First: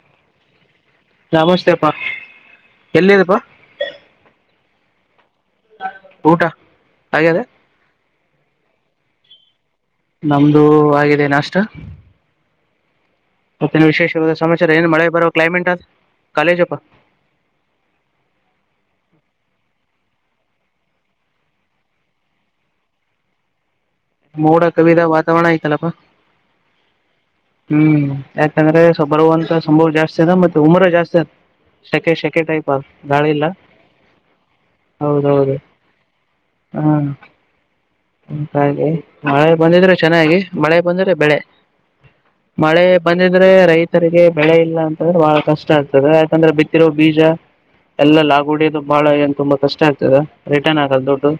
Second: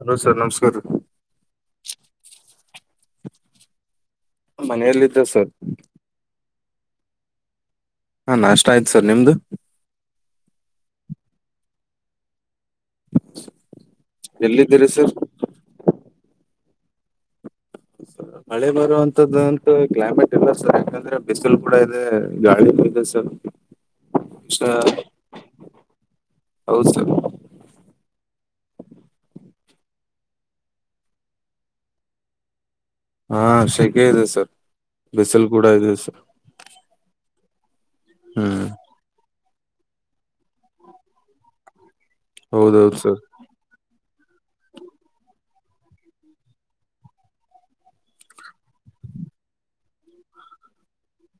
Hello sir ನಮಸ್ಕಾರ ನಮಸ್ೇ ಅಪ್ಪಾ ಎಲ್ಲಿಿದಪ್ಪಾ ಮನೆಯಲ್ಲಿದ್ದ ಸರ್ ಊಟ ಹಾಗದ ಹಾ ನಾ ಅಷ್ಟ ಆಯ್ತು ಸರ್ ನಿಮ್ದು ನಮ್ದು ಆಗಿದೆೇನ ಅಷ್ಟ ಮತ್ತ ವಿಶೇಷವಾದ ಸಮಾಚಾರ ಎಲ್ಲಿದ್ದೀರಿ ಏನ್ ಮಳೆ ಸರ್ ಬರುವೋ ಕ್ಲೈಮೇಟ್ ಅ ಕಾಲೇಜಪ್ಪಾ ಮಳೆ ಬರುವಂತದ್ದಂತ ಕ್ಲೈಮೇಟ್ ಇಲ್ಲ ಸರ್ ಯಾಕಂದ್ರೆ ಬಿಸಿಲು ಕೂಡ ಇದೆ ಗಾಳಿೂ ಇದೆ ಸರ್ ಮೋಡ ಶ ಕವಿದ ವಾತಾವರಣ ಆಯ್ತಲ್ಲಪ್ಪಾ ಹೌದು ಸರ್ ಹ್ಮ್ ಯಾಕಂದ್ರೆ ಬರುವಂತ ಸಂಭವ ಜಾಸ್ತಿ ಅದ ಮತ್ತೆ ಉಮರ ಜಾಸ್ತಿ ಅದ ಸೆಕೆ ಶೆಕೆ ಟೈಪ್ ಅ ಗಾಳಿ ಹಾ ಇಲ್ಲ ಶೆಕೆ ಇದೆ ಸರ್ ಬಿಸಿಲು ಹೌದೌದು ಕೂಡ ಇದೆ ಸರ್ ಹ ಹ್ಮ್ ಹಾಗೆ ಮಳೆ ಬಂದಿದ್ರೆ ಚೆನ್ನಾಗಿ ಮಳೆ ಬಂದ್ರೆ ಬೆಳೆ ಮಳೆ ಹೌದೌದು ಸರ್ ಬಂದಿದ್ರೆ ರೈತ ತರಿಗೆ ಬೆಳೆ ಇಲ್ಲ ಅಂತಂದ್ರೆ ಬಹಳ ಕಷ್ಟ ಆಗ್ತದೆ ಯಾಕಂದ್ರೆ ಬಿತ್ತಿರೋ ಬೀಜ ಎಲ್ಲ ಆಗುಡಿಯೋದು ಬಾಳ ಏನ್ ತುಂಬಾ ಕಷ್ಟ ಆಗ್ತದೆ ರಿಟರ್ನ್ ಆಗಲ್ ದದುಡ್ಡು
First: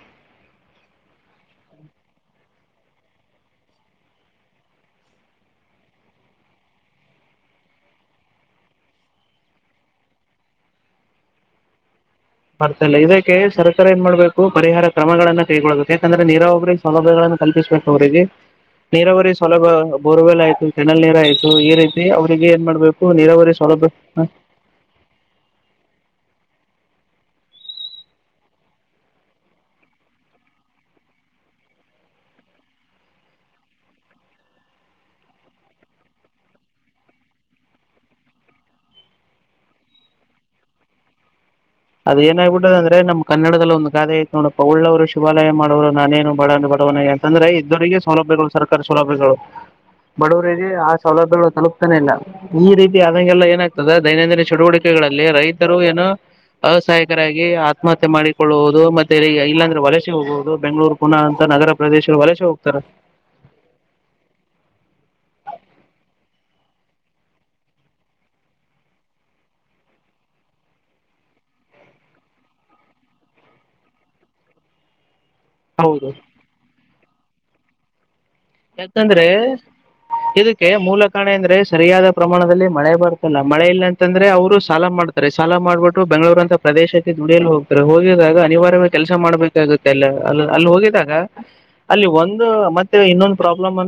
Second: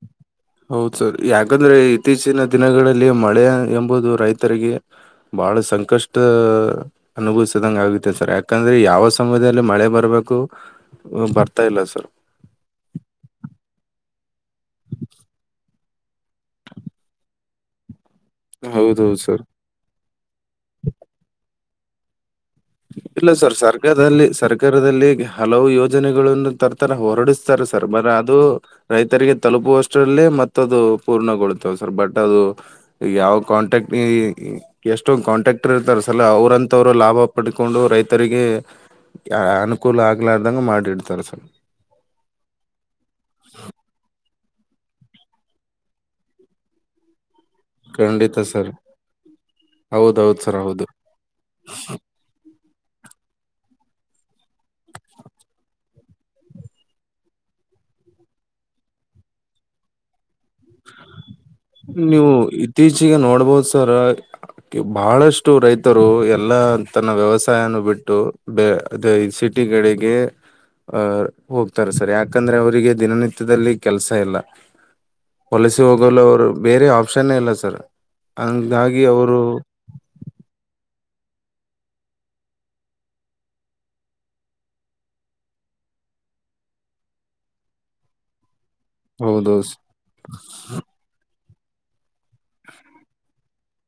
ಹೌದು ಸರ್ ಯಾಕಂದ್ರೆ ಇತ್ತೀಚಿನ ದಿನಗಳಲ್ಲಿ ಮಳೆ ಎಂಬುದು ರೈತರಿಗೆ ಬಹಳ ಸಂಕಷ್ಟ ಅನುಭವಿಸದಂಗ ಆಗುತ್ತೆ ಸರ್ ಯಾಕಂದ್ರೆ ಯಾವ ಸಮಯದಲ್ಲಿ ಮಳೆ ಬರ್ಬೇಕು ಬರ್ತಾ ಇಲ್ಲ ಸರ್ ಬರ್ತ ಇಲ್ಲ ಇದಕ್ಕೆ ಸರ್ಕಾರ ಏನ್ ಮಾಡ್ಬೇಕು ಪರಿಹಾರ ಕ್ರಮಗಳನ್ನ ಕೈಗೊಳ್ಳಳ್ಬೇಕು ಯಾಕಂದ್ರೆ ನೀರಾವಬರಿ ಸೌಲಭ್ಯಗಳನ್ನ ಕಲ್ಪಿಸ್ಬೇಕು ಅವರಿಗೆ ನೀರ ಹೌದೌದು ಬರಿ ಸರ್ ಸವಲಭ ಬೋರ್ವೆಲ್ ಆಯ್ತು ಚನಲ್ ನೀರ ಆಯ್ತು ಏ ರೈತಿ ಇಲ್ಲ ಸರ್ ಸರ್ಕಾರದಲ್ಲಿ ಸರ್ಕಾರದಲ್ಲಿ ಹಲವು ಯೋಜನೆಗಳನ್ನು ತರ್ ತರ ಹೊರಡಿಸ್ತಾರೆ ಸರ್ ಬರ ಅದು ರೈತರಿಗೆ ತಲುಪುವಷ್ಟರಲ್ಲಿ ಮತ್ತದು ಪೂರ್ಣಗೊಳ್ತವ ಸರ್ ಬಟ್ ಅದು ಯಾವ ಕಾಂಟ್ರಾಕ್ಟ್ ಎಷ್ಟೊ ಕಾಂಟ್ರಾಕ್ಟರ್ ಇರ್ತಾರೆ ಸಲ ಅವ್ರಂತವ್ರ ಲಾಭ ಪಡ್ಕೊಂಡು ರೈತರಿಗೆ ಅನುಕೂಲ ಆಗ್ಲಾರ್ದಂಗ ಮಾಡಿಡ್ತಾರ ಸರ್ ಅದ ಏನಾಗ್ಬಿಡದ ಅಂದ್ರೆ ನಮ್ ಕನ್ನಡದದಲ್ಲಿ ಒಂದು ಗಾದೆ ನೋಡಪ್ಪ ಉಳ್ಳವರು ಶುಭಾಲಯ ಮಾಡೋವರು ನಾನೇನು ಬಡ ಬಡವನ ತಂದ್ರೆ ಇದ್ದವರಿಗೆ ಖಂಡಿತ ಸೌಲಭ್ಯಗಳು ಸರ್ ಸರ್ಕಾರಿ ಸೌಲಭ್ಯಗಳು ಹೌದೌದು ಸರ್ ಬಡವರಿಗೆ ಹೌದು ಆ ಸೌಲಭ್ಯಗಳು ತಲುಪ್ತಾನೇ ಇಲ್ಲ ಈ ರೀತಿ ಆದಂಗೆಲ್ಲ ಏನಾಗ್ತದೆ ದೈನಂದಿನ ಚಟುವಟಿಕೆಗಳಲ್ಲಿ ರೈತರು ಏನುೋ ವ್ಯವಸಹಾಯಕರಾಗಿ ಆತ್ಮಹತ್ಯೆ ಮಾಡಿಕೊಳ್ಳುವಹುದು ಮತ್ತೆಗ ಇಲ್ಲಾಂದ್ರೆ ವಲಸೆ ಹೋಗುವಹುದು ಬೆಂಗಳೂರು ಪುನಃ ನಗರ ಪ್ರದೇಶ ನೀವು ವಲಸೆ ಹೋಗ್ತಾರೆ ಇತ್ತೀಚಿಗೆ ನೋಡ್ಬೋದ್ ಸರ್ ಬಹಳಷ್ಟು ಇಷ್ಟು ರೈತರು ಎಲ್ಲಾ ತನ್ನ ವ್ಯವಸಾಯನ ಬಿಟ್ಟು ಬ ಅದ ಸಿಟಿ ಕಡೆಗೆ ಆಹ ಹೋಗ್ತಾರೆ ಸರ್ ಯಾಕಂದ್ರೆ ಅವರಿಗೆ ದಿನನಿತ್ಯದಲ್ಲಿ ಕೆಲಸ ಇಲ್ಲ ಹೊಲಸಿ ಹೌದು ಹೋಗಲ್ಲ ಅವರು ಬೇರೆ ಆಪ್ಷನ್ನೇ ಇಲ್ಲ ಸರ್ ಹಂಗಾಗಿ ಯಾಕಂದ್ರೆ ಅವರು ಇದಕ್ಕೆ ಮೂಲಕ ಅಂದ್ರೆ ಸರಿಯಾದ ಪ್ರಮಾಣದಲ್ಲಿ ಮಳೆ ಬರ್ತಲ್ಲ ಮಳೆ ಇಲ್ಲ ಅಂತಂದ್ರೆ ಅವರು ಸಾಲ ಮಾಡ್ತಾರೆ ಸಾಲ ಮಾಡ್ಬಿಟ್ಟು ಬೆಂಗಳೂರು ಅಂತ ಪ್ರದೇಶಕ್ಕೆ ದುಡಿಯಲು ಹೋಗ್ತಾರೆ ಹೋಗಿದಾಗ ಅನಿವಾರ್ಯ ಕೆಲಸ ಹೌದು ಸ್- ಮಾಡ್ಬೇಕಾಗುತ್ತೆ ಅಲ್ಲ ಅ ಅಲ್ಲಿ ಹೋಗಿದಾಗ ಅಲ್ಲಿ ಒಂದು ಮತ್ತೆ ಇನ್ನೊಂದು ಪ್ರಾಬ್ಲಮ್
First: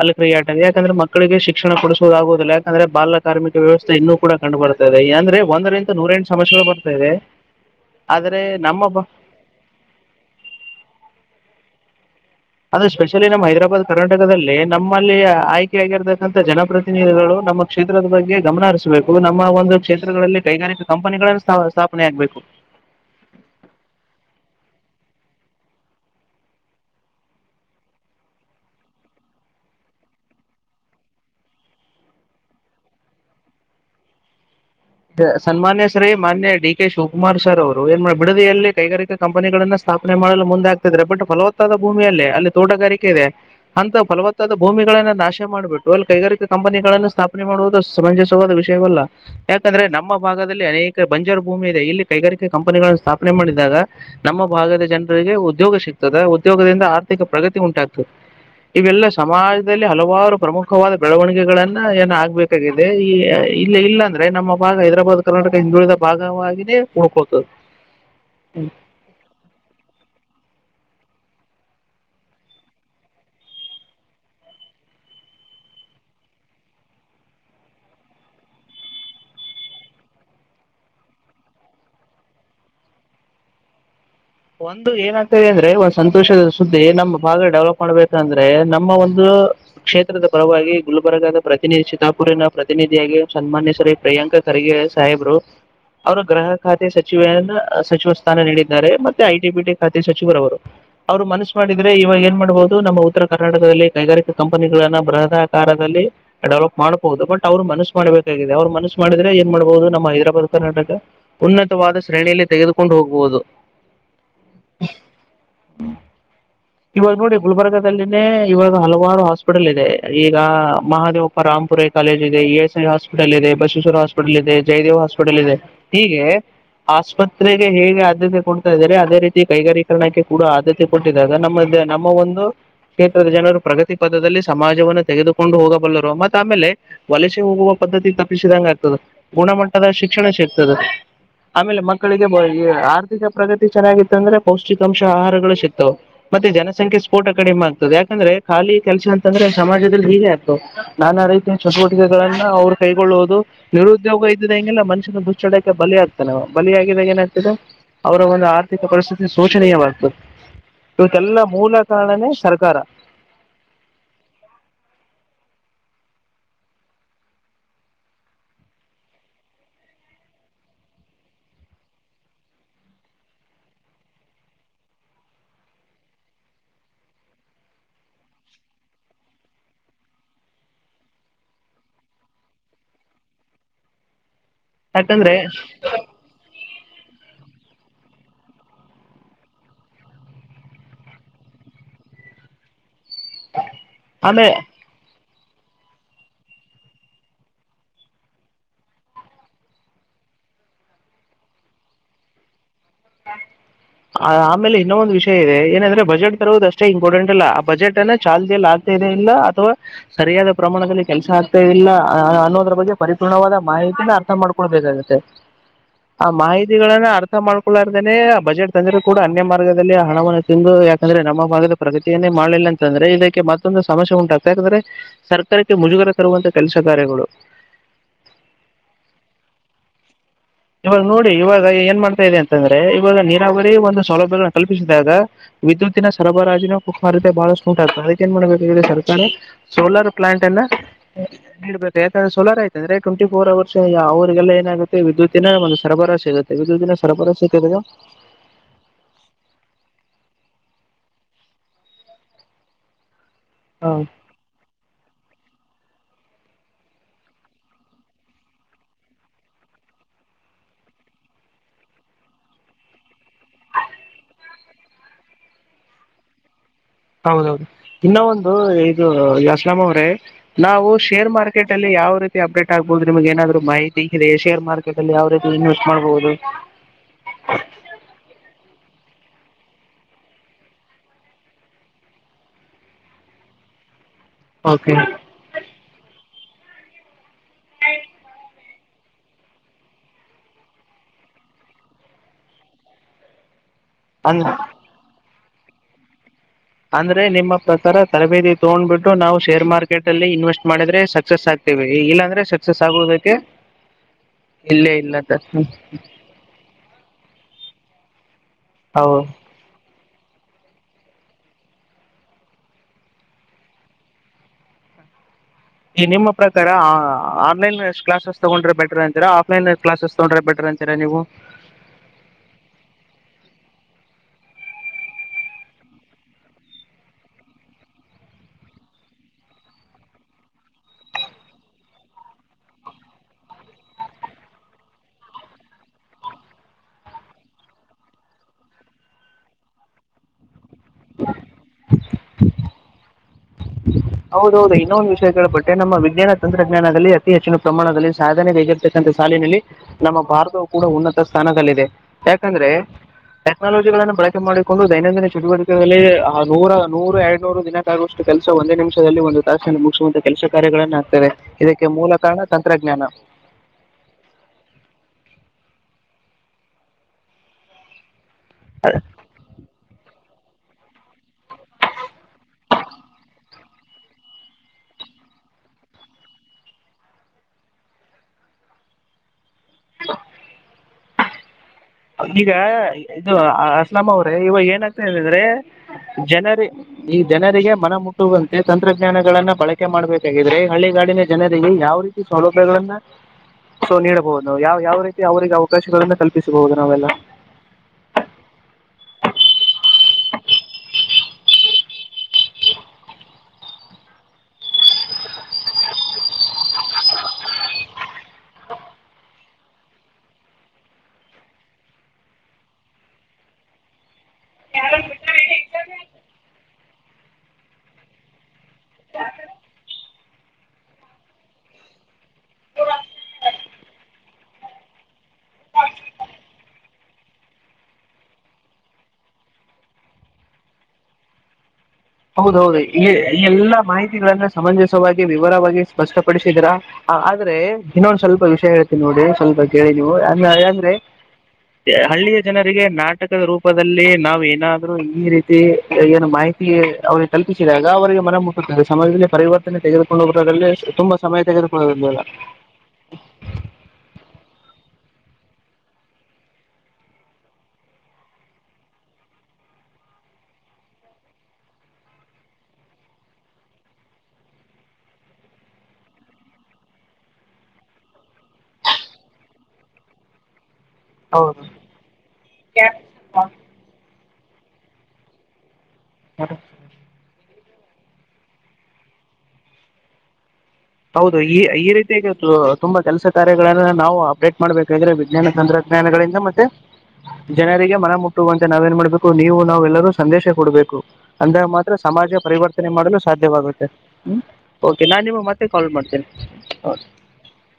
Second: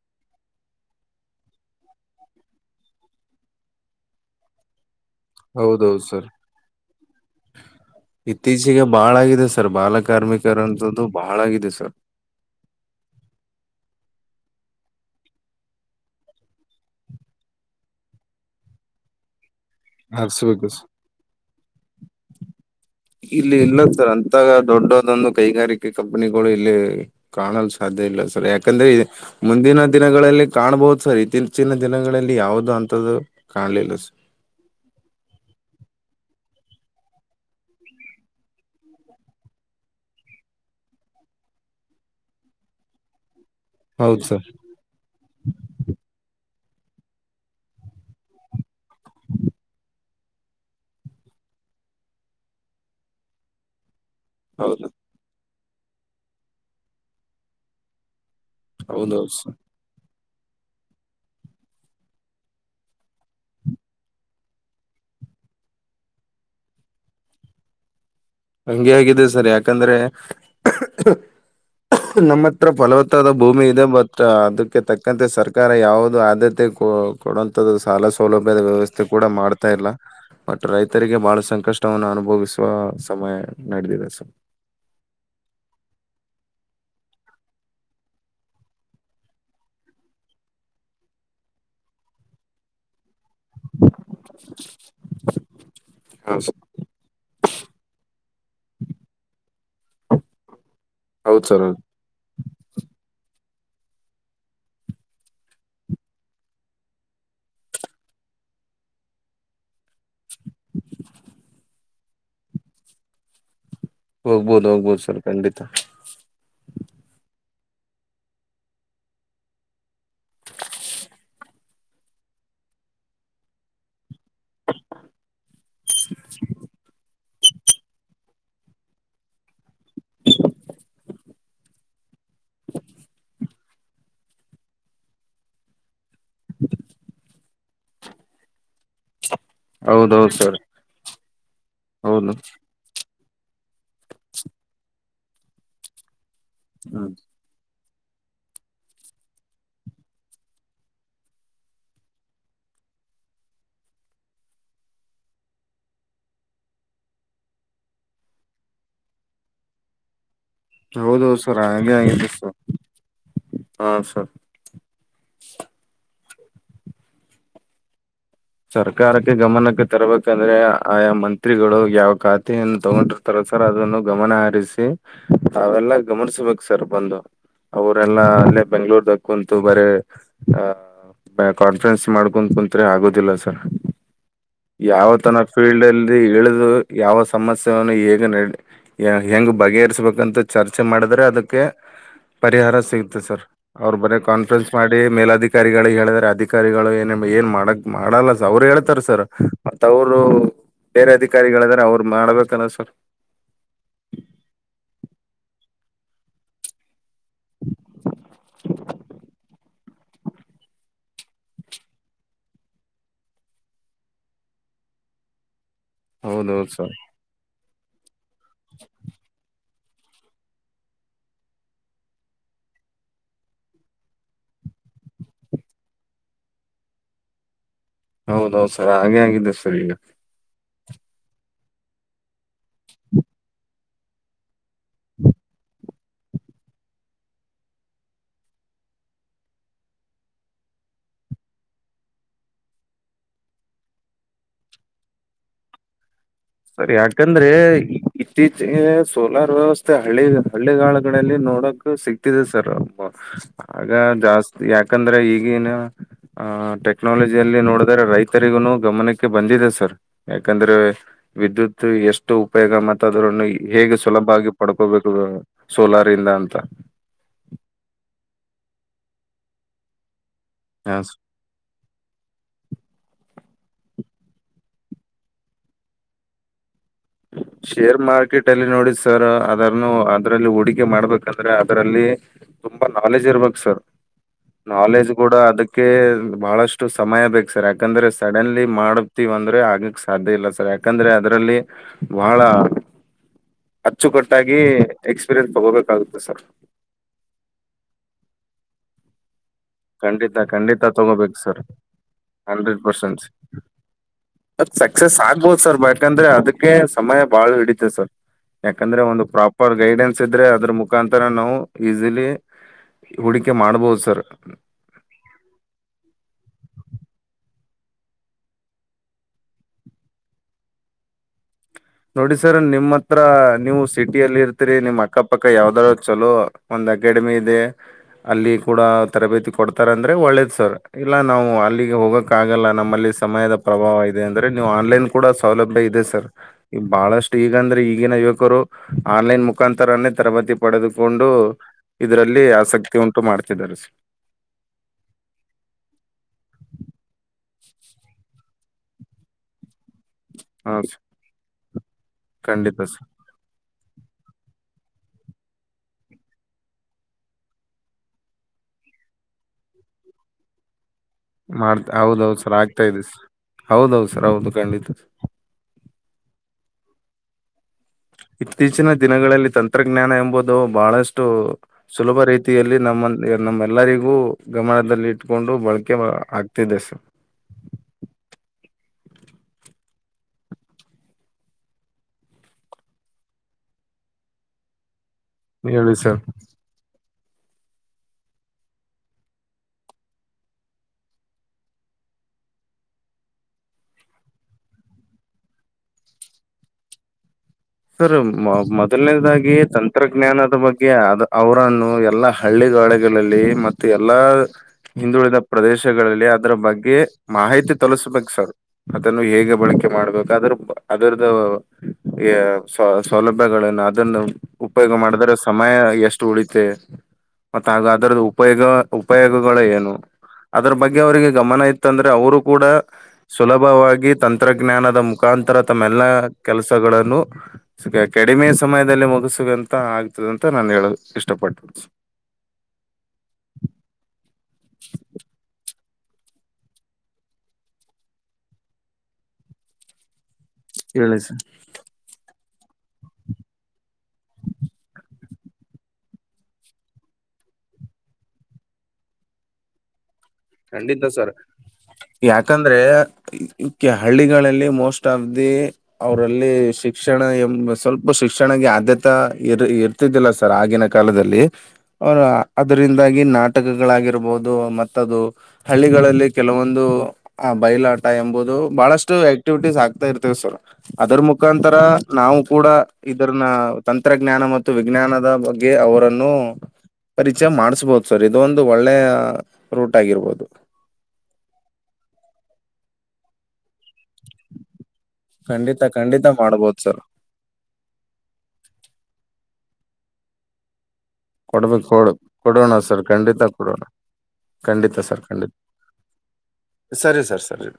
ಅಲ್ಲಿ ಕ್ರಿಯೇಟ್ ಆಗ ಯಾಕಂದ್ರೆ ಮಳಿಗೆ ಶಿಣ ಕೊಡಿಸುವುದುುದಗುದಿಲ್ಲ ಯಾಕಂದ್ರೆ ಬಾಲ ಕಾರ್ಮಿಕ ವ್ಯವಸ್ಥೆ ಇನ್ನುೂ ಕೂಡ ಕಂಡ ಬರ್ತ ಇದೆ ಅಂದ್ರೆ ಒಂದರಿಂತ ಹೌದೌದು ನೂರಂಟು ಸರ್ ಸಮಸ್ಯೆಗಳು ಬರ್ತಾ ಇದೆ ಆದ್ರೆ ಇತ್ತೀಚೆಗೆ ನಮ್ಮಬ ಬಹಳ ಬಾಳಾಗಿದೆ ಸರ್ ಅದು ಸ್ಪೆಷಲಿ ನಮ್ಮ್ ಹೈದರಾಬಾದ್ ಕರ್ನಾಟಕದಲ್ಲಿ ನಮ್ಮಲ್ಲಿ ಆಯ್ಕೆ ಆಗಿರ್ತಕ್ಕಂಥ ಜನಪ್ರತಿನಿಧಿಗಳು ನಮ್ಮ ಕ್ಷೇತ್ರದ ಬಗ್ಗೆ ಗಮನ ಹರಿಸಬೇಕು ನಮ್ಮ ಒಂದು ಕ್ಷೇತ್ರಗಳಲ್ಲಿ ಕೈಗಾರಿಕ ಕಂಪನಿಗಳನ್ನುಾ ಇಲ್ಲ ಇಲ್ಲ ಸರ್ ಅಂತ ದೊಡ್ಡದೊಂದು ಕೈಗಾರಿಕೆ ಕಂಪನಿಗಳು ಇಲ್ಲಿ ಕಾಣಲು ಸಾಧ್ಯ ಇಲ್ಲ ಸರ್ ಯಾಕಂದ್ರೆ ಮುಂದಿನ ದಿನಗಳಲ್ಲಿ ಕಾಣ್ಬಹದು ಸರ್ ಇತ್ತೀಚಿನ ದಿನಗಳಲ್ಲಿ ಯಾವವು್ದ ಅಂತದ್ದು ಕಾಣಲಿಲ್ಲ ಸ ಸನ್ಮಾನ್ಯ ಸ್ರೀ ಮಾನ್ಯ ಡಿ ಕೆ ಶಿವಕುಮಾರ್ ಸರ್ ಅವರು ಏನ್ ಮಾಡ ಬಿಡದಿಯಲ್ಲಿ ಕೈಗಾರಿಕಾ ಕಂಪನಿಗಳನ್ನ ಸ್ಥಾಪನೆ ಮಾಡಲು ಮುಂದೆಾಗ್ತಿದ್ರೆ ಬಟ್ ಫಲವತ್ತಾದ ಭೂಮಿಯಲ್ಲಿ ಅಲ್ಲಿ ತೋಟಗಾರಿಕೆ ಇದೆ ಅಂತ ಹೌದು ಸರ್ ಫಲವತ್ತಾದ ಭೂಮಿಗಳನ್ನ ನಾಶ ಮಾಡ್ಬಿಟ್ಟು ಅಲ್ಲಿ ಕೈಗಾರಿಕೆ ಕಂಪನಿಗಳನ್ನು ಸ್ಥಾಪನೆ ಮಾಡುವುದು ಸಮಂಜಸವಾದ ವಿಷಯವಲ್ಲ ಯಾಕಂದ್ರೆ ನಮ್ಮ ಭಾಗದಲ್ಲಿ ಅನೇಕ ಬಂಜಾರ ಭೂಮಿ ಇದೆ ಇಲ್ಲಿ ಕೈಗಾರಿಕಾ ಕಂಪನಿಗಳನ್ನು ಸ್ಥಾಪನೆ ಮಾಡಿದಾಗ ನಮ್ಮ ಭಾಗದ ಹೌದು ಜನರಿಗೆ ಉದ್ಯೋಗ ಸಿಗ್ತದೆ ಉದ್ಯೋಗದಿಂದ ಆರ್ಥಿಕ ಪ್ರಗತಿ ಉಂಟಾಗ್ತದೆ ಇವೆಲ್ಲ ಹೌದೌದು ಸರ್ ಸಮಾಜದಲ್ಲಿ ಹಲವಾರು ಪ್ರಮುಖವಾದ ಬೆಳವಣಿಗೆಗಳನ್ನ ಏನು ಆಗ್ಬೇಕಾಗಿದೆ ಈ ಇಲ್ಲ ಇಲ್ಲ ಅಂದ್ರೆ ಅೇ ನಮ್ಮ ಭಾಗ ಹೈದ್ರಾಬಾದ್ ಕರ್ನಾಟಕ ಹಿಂದುಳಿದ ಭಾಗವಾಗಿನೇ ಉಳ್ಕೋತದೆ ಹಂಗಗೆ ಆಗಿದೆ ಸರ್ ಯಾಕಂದ್ರೆ ನಮ್ಮತ್ರ ಫಲವತ್ತಾದ ಭೂಮಿ ಇದೆ ಬಟ್ ಅದಕ್ಕೆ ತಕ್ಕಂತೆ ಸರ್ಕಾರ ಯಾವುದು ಆದ್ಯತೆ ಕೊ ಕೊಡಂತದ್ದು ಸಾಲ ಸೌಲಭ್ಯದ ವ್ಯವಸ್ಥೆ ಕೂಡ ಮಾಡ್ತಾ ಇಲ್ಲ ಬಟ್ ರೈತರಿಗೆ ಬಹಳ ಸಂಕಷ್ಟವನ್ನು ಅನುಭವಿಸುವ ಸಮಯ ನಡೆದಿದೆ ಸ ಒಂದು ಏನತದೆ ಅಂದ್ರೆ ಒ ಸಂತೋಷದ ಸುದ್ದಿ ನಮ್ಮ ಭಾಗ ಡೆವಲಪ್ ಮಾಡ್ಬೇಕಂದ್ರೆ ನಮ್ಮ ಒಂದು ಕ್ಷೇತ್ರದ ಪರವಾಗಿ ಗುಲ್ಬರ್ಗದ ಪ್ರತಿನಿಧಿ ಚಿತಾಪೂರಿನ ಪ್ರತಿನಿಧಿಯಾಗಿ ಸನ್ಮಾನ್ಯ ಶ್ರೀ ಪ್ರಿಯಾಂಕಾ ಖರ್ಗೆ ಸಾಹೇಬರು ಅವರು ಹೌದು ಗೃಹ ಸರ್ ಖಾತೆ ಸಚಿವ ಸಚಿವ ಸ್ಥಾನ ನೀಡಿದ್ದಾರೆ ಚಐಿ ಬಿಟ್ಟ ಖಾತೆ ಸಚಿವರವರು ಅವರು ಹೌದು ಮನಸ್ು ಸರ್ ಹೌದು ಮಾಡಿದ್ರ ಇವ ನ್ ಮಾಡ್ಬಹುದು ನಮ್ಮ ಉತ್ತರ ಕರ್ನಾಟಕದಲ್ಲಿ ಕೈಗಾರಿಕಾ ಕಂಪನಿಗಳನ್ನ ಬೃಹಾಕಾರದಲ್ಲಿ ಡೆವಲಪ್ ಮಾಡ್ಬಹುದು ಬಟ್ ಅವರು ಮನಸ್ಸ ಮಾಡಬೇಕಾಗಿದೆ ಅವ್ರು ಮನಸ್ಸು ಮಾಡಿದ್ರೆ ಏನ್ ಮಾಡ್ಬಹುದು ನಮ್ಮ ಹೈದರಾಬಾದ್ ಕರ್ನಾಟಕ ಉನ್ನತವಾದ ಶ್ರೇಣಿಯಲ್ಲಿ ತೆಗೆದುಕೊಂಡು ಹೋಗ್ಬಹುದು ಹೋಗ್ಬೋದು ಹೋಗ್ಬೋದು ಸರ್ ಖಂಡಿತ ಇವಾಗ ನೋಡಿ ಗುಲ್ಬರ್ಗದಲ್ಲಿನೇ ಇವಾಗ ಹಲವಾರು ಹಾಸ್ಪಿಟಲ್ ಇದೆ ಈಗ ಮಹಾದೇವಪ್ಪ ರಾಮಂಪುರಿ ಕಾಲೇಜ ಇದೆ ಇ ಎಸ್ ಐ ಹಾಸ್ಪಿಟಲ್ ಇದೆ ಬಸವ್ವರ ಹಾಸ್ಪಿ ಹಸ್ಪಿಟಲ್ ಇದೆ ಜಯದೇವ್ ಹಾಸ್ಪಿಟಲ್ ಇದೆ ಹೀಗೆ ಆಸ್ಪತ್ ಜರೆಗೆ ಹೇಗೆ ಆದ್ಯತೆ ಕೊಡ್ತಾ ಇದ್ದಾರೆ ರೀತಿ ಕೈಗಾರೀಕರಣಕ್ಕೆ ಕೂಡ ಆದ್ಯತೆ ಕೊಟ್ಟಿದ್ದಾಗ ನಮ್ಮ ನಮ್ಮ ಒಂದು ಕ್ಷೇತ್ರದ ಜನರು ಪ್ರಗತಿ ಪದದಲ್ಲಿ ಸಮಾಜವನ್ನು ತೆಗೆದುಕೊಂಡು ಹೋಗಬಲ್ಲರು ಮತ್ತೆ ಆಮೇಲೆ ವಲಸೆ ಹೋಗುವ ಪದ್ಧತಿ ತಪ್ಪಿಸಿದಂಗ ಆಗ್ತದೆ ಗುಣಮಟ್ಟದ ಶಿಕ್ಷಣ ಹೌದೌದು ಸರ್ ಸಿಗ್ತದೆ ಆಮೇಲೆ ಮಕ್ಕಳಿಗೆ ಹೌದು ಆರ್ ಪ್ರಗತಿ ಚೆನ್ನಾಗಿ ಇತ್ತಂದ್ರೆ ಪೌಷ್ಟಿಕಾಂಶ ಆಹಾರಗಳು ಸಿಕ್ತವು ಮತ್ತೆ ಜಸಖೆ ಸ್ಫೋಟ ಕಡಿಮೆ ಆಗ್ತದೆ ಯಾಕಂದ್ರೆ ಖಾಲಿ ಕೆಲಸ ಅಂತಂದ್ರೆ ಸಮಾಜದಲ್ಲಿ ಹೀಗೆ ಆಗ್ತು ನಾನಾ ರೀತಿಯ ಚಟುವಟಿಕೆಗಳನ್ನ ಅವ್ರು ಕೈಗೊಳ್ಳುವುದು, ನಿರುದ್ಯೋಗ ಇದ್ದು ಹಂಗಿಲ್ಲಲ್ಲ ಮನುಷ್ಯನ ದುಶ್ಚಟಕ್ಕೆ ಬಲಿ ಆಗ್ತಾನ ಬಲಿಯ ಆಗಿದಾಗ ಏನಾಗ್ತದೆ ಅವರ ಒಂದು. ಪರಿಸ್ಥಿತಿ ಶೋಚಣೀಯವಾಗ್ತದೆ. ಹೌದೌದು ಸರ್ ಹಾಗೆ ಆಗಿದೆ ಸರ್, ಹಾ ಸರ್. ಸರ್ಕಾರಕ್ಕೆ ಗಮನಕ್ಕೆ ತರಬೇಕಂದ್ರೆ ಆಯಾ ಮಂತ್ರಿಗಳು ಯಾವ ಖಾತೆಯನ್ನು ತಗೊಂಡಿರ್ತಾರ ಸರ್, ಅದನ್ನು ಗಮನ ಹರಿಸಿ ಅವೆಲ್ಲ ಗಮನಿಸಬೇಕು. ಸರ್ ಬಂದು ಅವರೆಲ್ಲ ಅಲ್ಲೇ ಬೆಂಗ್ಳೂರ್ದ ಕುಂತು ಬರ ಆ ಕಾನ್ಫರೆನ್ಸ್ ಮಾಡ್ಕೊ ಕುಂತ್ರೆ ಆಗೋದಿಲ್ಲ. ಸರ್ ಯಾಕಂದ್ರೆ ಯಾವತನ ಫೀಲ್ಡ್ ಅಲ್ಲಿ ಇಳಿದು ಯಾವ ಸಮಸ್ಯೆನ್ನ ಹೇಗೆ ನ ಹೆಂಗ ಬಗೆಹರ್ರಿಸಬೇಕಂತ ಚರ್ಚೆ ಮಾಡಿದ್ರೆ ಅದಕ್ಕೆ ಪರಿಹಾರ ಸಿಗ್ತ ಸರ್ ಅವ್ರು ಬನೆ ಆಮೇ ಕಾನ್ಫರೆನ್ಸ್ ಮಾಡಿ ಮೇಲಾದಿ ಅಧಿಕಾರಿಗಳಿಗೆ ಹೇಳಿದ್ರರೆ ಅಧಿಕಾರಿಗಳು ಏ ಏನ್ ಮಾಡಕ್ ಮಾಡಲ್ಲ. ಅವ್ರು ಹೇಳ್ತಾರ ಸರ್, ಮತ್ತ ಅವರು ಬೇರೆ ಅಧಿಕಾರಿಗಳಾದಾರೆ ಅವ್ರು ಮಾಡ್ಬೇಕಂದ ಸರ್. ಇನ್ನೊ ಒಂದು ವಿಷಯ ಇದೆ ಏನಂದ್ರೆ ಬಜೆಟ್ ತರದಷ್ಟೇ ಇಂಪಾರ್ಟೆಂಟಲ್ಲ, ಆ ಬಜೆಟ್ ಅನ್ನ ಚಾಲ್ದಿಯಲ್ಲಿ ಆಗ್ತಾ ಇದೆ ಇಲ್ಲ ಅಥವಾ ಸರಿಯಾದ ಪ್ರಮಾಣದಲ್ಲಿ ಕೆಲ್ಸ ಆಗ್ತಾ ಇಲ್ಲ ಅ ಅನ್ನೋದ್ರ ಬಗ್ಗೆ ಪರಿಪೂರ್ಣವಾದ ಮಾಹಿತಿನ ಅರ್ಥ ಮಾಡ್ಕೊಳ್ಬೇಕಾಗತ್ತೆ. ಆ ಹೌದೌದು ಸರ್ ಮಾಹಿತಿಗಳನ್ನ ಅರ್ಥ ಮಾಡ್ ಳ್ಳರ್ದೆನೆ ಬಜೆಟ್ ತಂದ್ರ ಕೂ ಅನ್ಯಮ ದಲ್ಲಿ ಹಣವನ್ನು ತಿಂದು ಯಾಕಂದ್ರೆ ನಮ್ಮ ಭಾಗದ ಪ್ರಗತಿಯನ್ನೇ ಮಾಡ್ಲಿಲ್ಲ ಅಂತಂದ್ರೆ, ಇದಕ್ಕೆ ಮತ್ತೊಂದು ಸಮಸ್ಯೆ ಉಂಟಾಗ್ತದೆ ಯಾಕಂದ್ರೆ ಸರ್ಕಾರಕ್ಕೆ ಮುಜುಗರ ತರುವಂತ ಕೆಲಸ ಕಾರ್ಯಗಳು. ಹೌದೌದು ಸರ್ ಹಾಗೆ ಆಗಿದ್ದೇ ಸರ್ ಈಗ ಇವಾಗ ನೋಡಿ ಇವಾಗ ಏನ್ ಮಾಡ್ತಾ ಇದೆ ಅಂತಂದ್ರೆ ಇವಾಗ ನೀರಾವರಿ ಒಂದು ಸೌಲಭ್ಯಗಳು ಕಲ್ಪಿಸಿದಾಗ ವಿದ್ವತ್ ತ್ತಿನ ಸರಬರಾಜಿನ ಕೊರತೆ ಬಹಳ ಸ್ಟೂಟ್ ಆಗ್ತದೆ ಅದಕ್ಕೆ ಏನ್ ಮಾಡಬೇಕ್ರೆ ಸರ್ಕಾರ ಸೋಲಾರ್ ಪ್ಲಾಂಟ್ ಅನ್ನ ನೀಡಬೇಕು, ಯಾಕಂದ್ರೆ ಸೋಲಾರ್ ಆಯ್ತು ಅಂದ್ರೆ, ಟ್ವೆಂಟಿ ಫೋರ್ ಅವರ್ಸ್ ಅವ್ರರಿಗೆಲ್ಲ ಏನಾಗುತ್ತೆ ವಿದ್ಯುತ್ ಒಂದು ಸರಬರಾಜು ಸರಿ ಯಾಕಂದ್ರೆ ಇತ್ತೀಚೆಗೆ ಸೋಲಾರ್ ವ್ಯವಸ್ಥೆ ಹಳ್ಳಿ ಹಳ್ಳೆಗಾಲಗಳಲ್ಲಿ ನೋಡೋಕ ಸಿಕ್ತಿದೆ ಸರ್. ಆಗ ಜಾಸ್ತಿ ಯಾಕಂದ್ರೆ ಈಗ ಈಗಿನ ಆಹ ಟೆಕ್ನಾಲಜಿಯಲ್ಲಿ ನೋಡಿದ್ರ ರೈತರಿಗು ಗಮನಕ್ಕೆ ಬಂದಿದೆ ಸರ್ ಯಾಕಂದ್ರೆ ವಿದ್ಯುತ್ ಎಷ್ಟು ಉಪಯೋಗ ಮತ್ತ ಅದ್ರನ್ನು ಹೇಗೆ ಸುಲಭಗ ಪಡ್ಕೋಬೇಕು ಸೋಲಾರಿಂದ ಅಂತ. ಹೌದೌದು ಇನ್ನ ಒಂದು ಇದು ಅಸ್ಲಂ ಅವ್ರೇ ನಾವು ಶೇರ್ ಮಾರ್ಕೆಟ್ ಅಲ್ಲಿ ಯಾವ ರೀತಿ ಅಪ್ಡೇಟ್ ಆಗ್ಬಹುದು ನಿಮ್ಗೆ ಏನಾದರು ಮಾಹಿತಿ ಇದೆ ಶೇರ್ ಮಾರ್ಕೆಟ್ ಅಲ್ಲಿ ಯಾವ ರೀತಿ ಇನ್ವೆಸ್ಟ್ ಮಾಡ್ಬಹುದು. ಶೇರ್ ಮಾರ್ಕೆಟ್ ಅಲ್ಲಿ ನೋಡಿ ಸರ್ ಅದನ್ನು ಅದರಲ್ಲಿ ಹೂಡಿಕೆ ಮಾಡ್ಬೇಕಂದ್ರೆ ಅದರಲ್ಲಿ ತುಂಬಾ ನಾಲೆಜ್ ಇರ್ಬೇಕು ಸರ್. ಓಕೆ ನಾಲೆಜ್ ಕೂಡ ಅದಕ್ಕೆ ಬಹಳಷ್ಟು ಸಮಯ ಬೇಕು ಸರ್ ಯಾಕಂದ್ರೆ ಸಡನ್ಲಿ ಮಾಡತಿವ ಅಂದ್ರೆ ಆಗಕ್ ಸಾಧ್ಯ ಇಲ್ಲ ಸರ್, ಯಾಕಂದ್ರೆ ಅದರಲ್ಲಿ ಬಾಳ ಹಚ್ಚು ಅಂದ್ರ ಕೊಟ್ಟಾಗಿ ಎಕ್ಸ್ ಸಸ್ ತಗೋಗೋಬೇಕಾಗುತ್ತೆ ಸರ್. ಅಂದ್ರೆ ನಿಮ್ಮ ಪ್ರಕಾರ ತರಬೇತಿ ತೊಗೊಂಡ್ಬಿಟ್ಟು ನಾವು ಶೇರ್ ಮಾರ್ಕೆಟ್ ಅಲ್ಲಿ ಖಂಡಿತ ಇನ್ವೆಸ್ಟ್ ಖಂಡಿತ ಮಾಡಿದ್ರೆ ತಗೋಬೇಕು ಸಕ್ಸಸ್ ಸರ್ ಆಗ್ತೇವಿ ಇಲ್ಲಾಂದ್ರೆ ಹಂಡ್ರೆಡ್ ಸಕ್ಸಸ್ ಪರ್ಸೆಂಟ್ ಆಗುವುದಕ್ಕೆ ಇಲ್ಲೇ ಇಲ್ಲ ಸಕ್ಸಸ್ ಆಗ್ಬೋದು ಸರ್ ಬಕಂದ್ರೆ ಅದಕ್ಕೆ ಸಮಯ ಬಾಳ ಹಿಡಿತೆ ಸರ್ಸ ಯಾಕಂದ್ರೆ ಹೌದು ಒಂದು ಪ್ರಾಪರ್ ಗೈಡೆನ್ಸ್ ಿದ್ರೆ ಅದ್ರ ಮುಖಾಂತರ ನಾವು ಈಸಿಲಿ ಹೂಡಿಕೆ ಮಾಡಬಹುದು ಸರ್ ಈ ನಿಮ್ಮ ಪ್ರಕಾರ ಆನ್ಲೈನ್ ಕ್ಲಾಸಸ್ ತಗೊಂಡ್ರೆ ಬೆಟರ್ ಅಂತೀರಾ ಆಫ್ಲೈನ್ ಕ್ಲಾಸಸ್ ತಗೊಂಡ್ರೆ ಬೆಟರ್ ಅಂತೀರಾ ನೀವು ನೋಡಿ ಸರ್ ನಿಮ್ಮ ಹತ್ರ ನೀವು ಸಿಟಿಯಲ್ಲಿ ಇರ್ತೀರಿ ನಿಮ್ಮ್ ಅಕ್ಕಪಕ್ಕ ಯಾವ್ದಾರ ಚಲೋ ಒಂದ್ ಅಕಾಡೆಮಿ ಇದೆ ಅಲ್ಲಿ ಕೂಡ ತರಬೇತಿ ಕೊಡ್ತಾರ ಅಂದ್ರೆ ಒಳ್ಳೇದ ಸರ್ ಇಲ್ಲ ನಾವು ಅಲ್ಲಿಗೆ ಹೋಗಕ್ ಆಗಲ್ಲ ನಮ್ಮಲ್ಲಿ ಸಮಯದ ಪ್ರಭಾವ ಇದೆ ಅಂದ್ರೆ ನೀವು ಆನ್ಲೈನ್ ಕೂಡ ಸೌಲಭ್ಯ ಇದೆ ಸರ್ ಈ ಬಹಳಷ್ಟು ಈಗಂದ್ರೆ ಈಗಿನ ಯುವಕರು ಆನ್ಲೈನ್ ಮುಖಾಂತರನೇ ತರಬೇತಿ ಪಡೆದುಕೊಂಡು ಇದರಲ್ಲಿ ಆಸಕ್ತಿ ಉಂಟು ಮಾಡ್ತಿದಿದ್ದಾರೆ ಹೌದೌದು ಇನ್ನೊಂದು ವಿಷಯಗಳ ಬಗ್ಗೆ ನಮ್ಮ ವಿಜ್ಞಾನ ತಂತ್ರಜ್ಞಾನದಲ್ಲಿ ಅತಿ ಹೆಚ್ಚಿನ ಪ್ರಮಾಣದಲ್ಲಿ ಸಾಧನೆ ಬೇಗಿರ್ತಕ್ಕಂಥ ಸಾಲಿನಲ್ಲಿ ನಮ್ಮ ಭಾರತವು ಹಾ ಕೂಡ ಸರ್ ಉನ್ನತ ಸ್ಥಾನದಲ್ಲಿದೆ ಯಾಕಂದ್ರೆ ಖಂಡಿತ ಸರ್ ಟೆಕ್ನಾಲಜಿಗಳನ್ನು ಬಳಕೆ ಮಾಡಿಕೊಂಡು ದೈನಂದಿನ ಚಟುವಟಿಕೆಗಳಲ್ಲಿ ನೂರ ನೂರು ಎರಡು ನೂರು ದಿನಕ್ಕಾಗುವಷ್ಟು ಕೆಲಸ ಒಂದೇ ನಿಮಿಷ ಒಂದು ತಾಸಾನ ಮುಗಿಸುವಂತಹ ಕೆಲಸ ಕಾರ್ಯಗಳನ್ನು ಆಗ್ತವೆ ಇದಕ್ಕೆ ಮಾಡ್ತ ಮೂಲ ಹೌದೌದು ಕಾರಣ ಸರ್ ಆಗ್ತಾ ಇದೆ ತಂತ್ರಜ್ಞಾನ ಹೌದೌ ಸರ್ ಹೌದು ಖಂಡಿತ ಇತ್ತೀಚಿನ ದಿನಗಳಲ್ಲಿ ತಂತ್ರಜ್ಞಾನ ಎಂಬುದು ಇದು ಬಹಳಷ್ಟು ಸುಲಭ ರೀತಿಯಲ್ಲಿ ನಮ್ಮ ನಮ್ಮೆಲ್ಲರಿಗೂ ಗಮನದಲ್ಲಿ ಇಟ್ಕೊಂಡು ಬಳಕೆ ಆಗ್ತಿದೆ ಸ ಈಗ ಇದು ಅಸ್ಲಾಂ ಅವ್ರೆ ಇವಾಗ ಏನತ ನಂದ್ರೆ ಹೇಳಿ ಸರ್ ಜನರಿ ಈ ಜನರಿಗೆ ಮನ ಮುಟ್ಟುವಂತೆ ತಂತ್ರಜ್ಞಾನಗಳನ್ನ ಬಳಕೆ ಮಾಡ್ಬೇಕಾಗಿದ್ರೆ ಹಳ್ಳಿಗಾಡಿನ ಜನರಿಗೆ ಯಾವ ರೀತಿ ಸೌಲಭ್ಯಗಳನ್ನ ಸೊ ನೀಡಬಹುದು ಯಾವ ಯಾವ ರೀತಿ ಅವರಿಗೆ ಅವಕಾಶಗಳನ್ನ ಕಲ್ಪಿಸಿ ಸಿಬಹುದು ನಾವೆಲ್ಲ ಸರ್ ಮ ಮೊದಲನೇದಾಗಿ ತಂತ್ರಜ್ಞಾನದ ಬಗ್ಗೆ ಅದು ಅವ್ರನ್ನು ಎಲ್ಲಾ ಹಳ್ಳಿಗಾಳಿಗಳಲ್ಲಿ ಮ ಎಲ್ಲಾ ಹಿಂದುಳಿದ ಪ್ರದೇಶಗಳಲ್ಲಿ ಅದ್ರ ಬಗ್ಗೆ ಮಾಹಿತಿ ತಲ್ಸ್ಬೇಕು ಸರ್ ಅದನ್ನು ಹೇಗೆ ಬಳಕೆ ಮಾಡ್ಬೇಕು ಅದ್ರ ಅದರ್ದ ಸ ಸೌಲಭ್ಯಗಳೇನು ಅದನ್ನು ಉಪಯೋಗ ಮಾಡಿದ್ರೆ ಸಮಯ ಎಷ್ಟು ಉಳಿತೆ ಮತ್ತ ಹಾಗ ಅದರದ ಉಪಯೋಗ ಉಪಯೋಗಗಳು ಏನು ಅದ್ರ ಬಗ್ಗೆ ಅವರಿಗೆ ಗಮನ ಇತ್ತಂದ್ರೆ ಅವರು ಕೂಡ ಸುಲಭವಾಗಿ ತಂತ್ರಜ್ಞಾನದ ಮುಖಾಂತರ ತಮ್ಮೆಲ್ಲಾ ಕೆಲಸಗಳನ್ನು ಕಡಿಮೆ ಸಮಯದಲ್ಲಿ ಮುಗಸುಗಂತ ಆಗ್ತದಂತ ನಾನನ್ ಹೇಳ ಇಷ್ಟಪಟ್ಟ ಹೌದೌದು ಈ ಎಲ್ಲಾ ಮಾಹಿತಿಗಳನ್ನ ಸಮಂಜಸವಾಗಿ ವಿವರವಾಗಿ ಸ್ಪಷ್ಟ ಪಡಿಸಿದೀರಾ ಆದ್ರೆ ಇನ್ನೊಂದು ಸ್ವಲ್ಪ ವಿಷಯ ಹೇಳ್ತೀನಿ ನೋಡಿ ಸ್ವಲ್ಪ ಕೇಳಿ ನೀವು ಅಂದ್ರೆ ಹೇಳಿ ಸರ್ ಹಳ್ಳಿ ಜನರಿಗೆ ನಾಟಕದ ರೂಪದಲ್ಲಿ ನಾವು ಏನಾದ್ರೂ ಈ ರೀತಿ ಏನು ಮಾಹಿತಿ ಅವರಿಗೆ ಕಲ್ಪಿಸಿದಾಗ ಅವರಿಗೆ ಮನ ಮುಟ್ಟುತ್ತದೆ ಸಮಾಜದಲ್ಲಿ ಪರಿವರ್ತನೆ ತೆಗೆತ್ತೆ ಖಂಡಿತ ಸರ್ ಯಾಕಂದ್ರೆ ಕೆ ಹಳ್ಳಿಗಳಲ್ಲಿ ಮೋಸ್ಟ್ ದಿ ಅವರಲ್ಲಿ ಶಿಕ್ಷಣ ಎ ಸ್ವಲ್ಪ ಶಿಕ್ಷಣಗೆ ಆದ್ಯತೆ ಇರ್ ಇರ್ತಿದ್ದಿಲ್ಲ ಸರ್ ಆಗಿನ ಕಾಲದಲ್ಲಿ ಅವ ಅದರಿಂದಾಗಿ ನಾಟಕಗಳಾಗಿರ್ಬಹುದು ಮತ್ತದು ಹಳ್ಳಿಗಳಲ್ಲಿ ಕೆಲವೊಂದು ಆ ಬಯಲಾಟ ಎಂಬುದು ಬಹಳಷ್ಟು ಆಕ್ಟಿವಿಟೀಸ್ ಆಗ್ತಾ ಇರ್ತೇವಿ ಸರ್ ಅದರ ಹೌದು ಮುಖಾಂತರ ನಾವು ಕೂಡ ಇದ್ರನ್ನ ತಂತ್ರಜ ಜ್ಞಾನ ಮತ್ತು ವಿಜ್ಞಾನದ ಬಗ್ಗೆ ಅವರು ಪ ಚೆ ಮಾಡ್ಿಸಬಹದು ಸರ್ ಇದೊಂದು ಒಳ್ಳೆ ರ ಆಗಿರ್ಬೋದು ಹೌದು ಈ ಈ ರೀತಿಿಯಾಗಿ ತುಂಬಾ ಕೆಲಸ ಕಾರ್ಯಗಳನ್ನ ನಾವು ಅಪ್ಡೇಟ್ ಮಾಡ್ಬೇಕು ಾ್ರೆ ವಿಜ್ಞಾನ ಖಂಡಿತ ಖಂಡಿತ ತಂತ್ರಜ್ಞಾನಗಳಿಂದ ಮತ್ತೆ ಮಾಡ್ಬೋದು ಸರ್ ಜನರಿಗೆ ಮನ ಮುಟ್ಟುವಂತೆ ನಾವೇಏನ್ ಮಾಡ್ಬೇಕು ನೀವು ನಾವೆಲ್ಲರೂ ಸಂದೇಶ ಕೊಡ್ಬೇಕು ಅಂದ್ರಾಗ ಕೊಡ್ಬೇಕು ಮಾತ್ರ ಕೊಡು ಸಮಾಜ ಕೊಡೋಣ ಪರಿವರ್ತನೆ ಸರ್ ಮಾಡಲು ಖಂಡಿತ ಕೊಡೋಣ ಸಾಧ್ಯವಾಗುತ್ತೆ ಹ್ಮ ಖಂಡಿತ ಕೆ ನಾ ಸರ್ ನಿ ಖಂಡಿತ ಮತ್ತೆ ಾಲ್ ಮಾಡ್ತೇನೆ ಹೌ ಸರಿ ಸರ್ ಸರಿ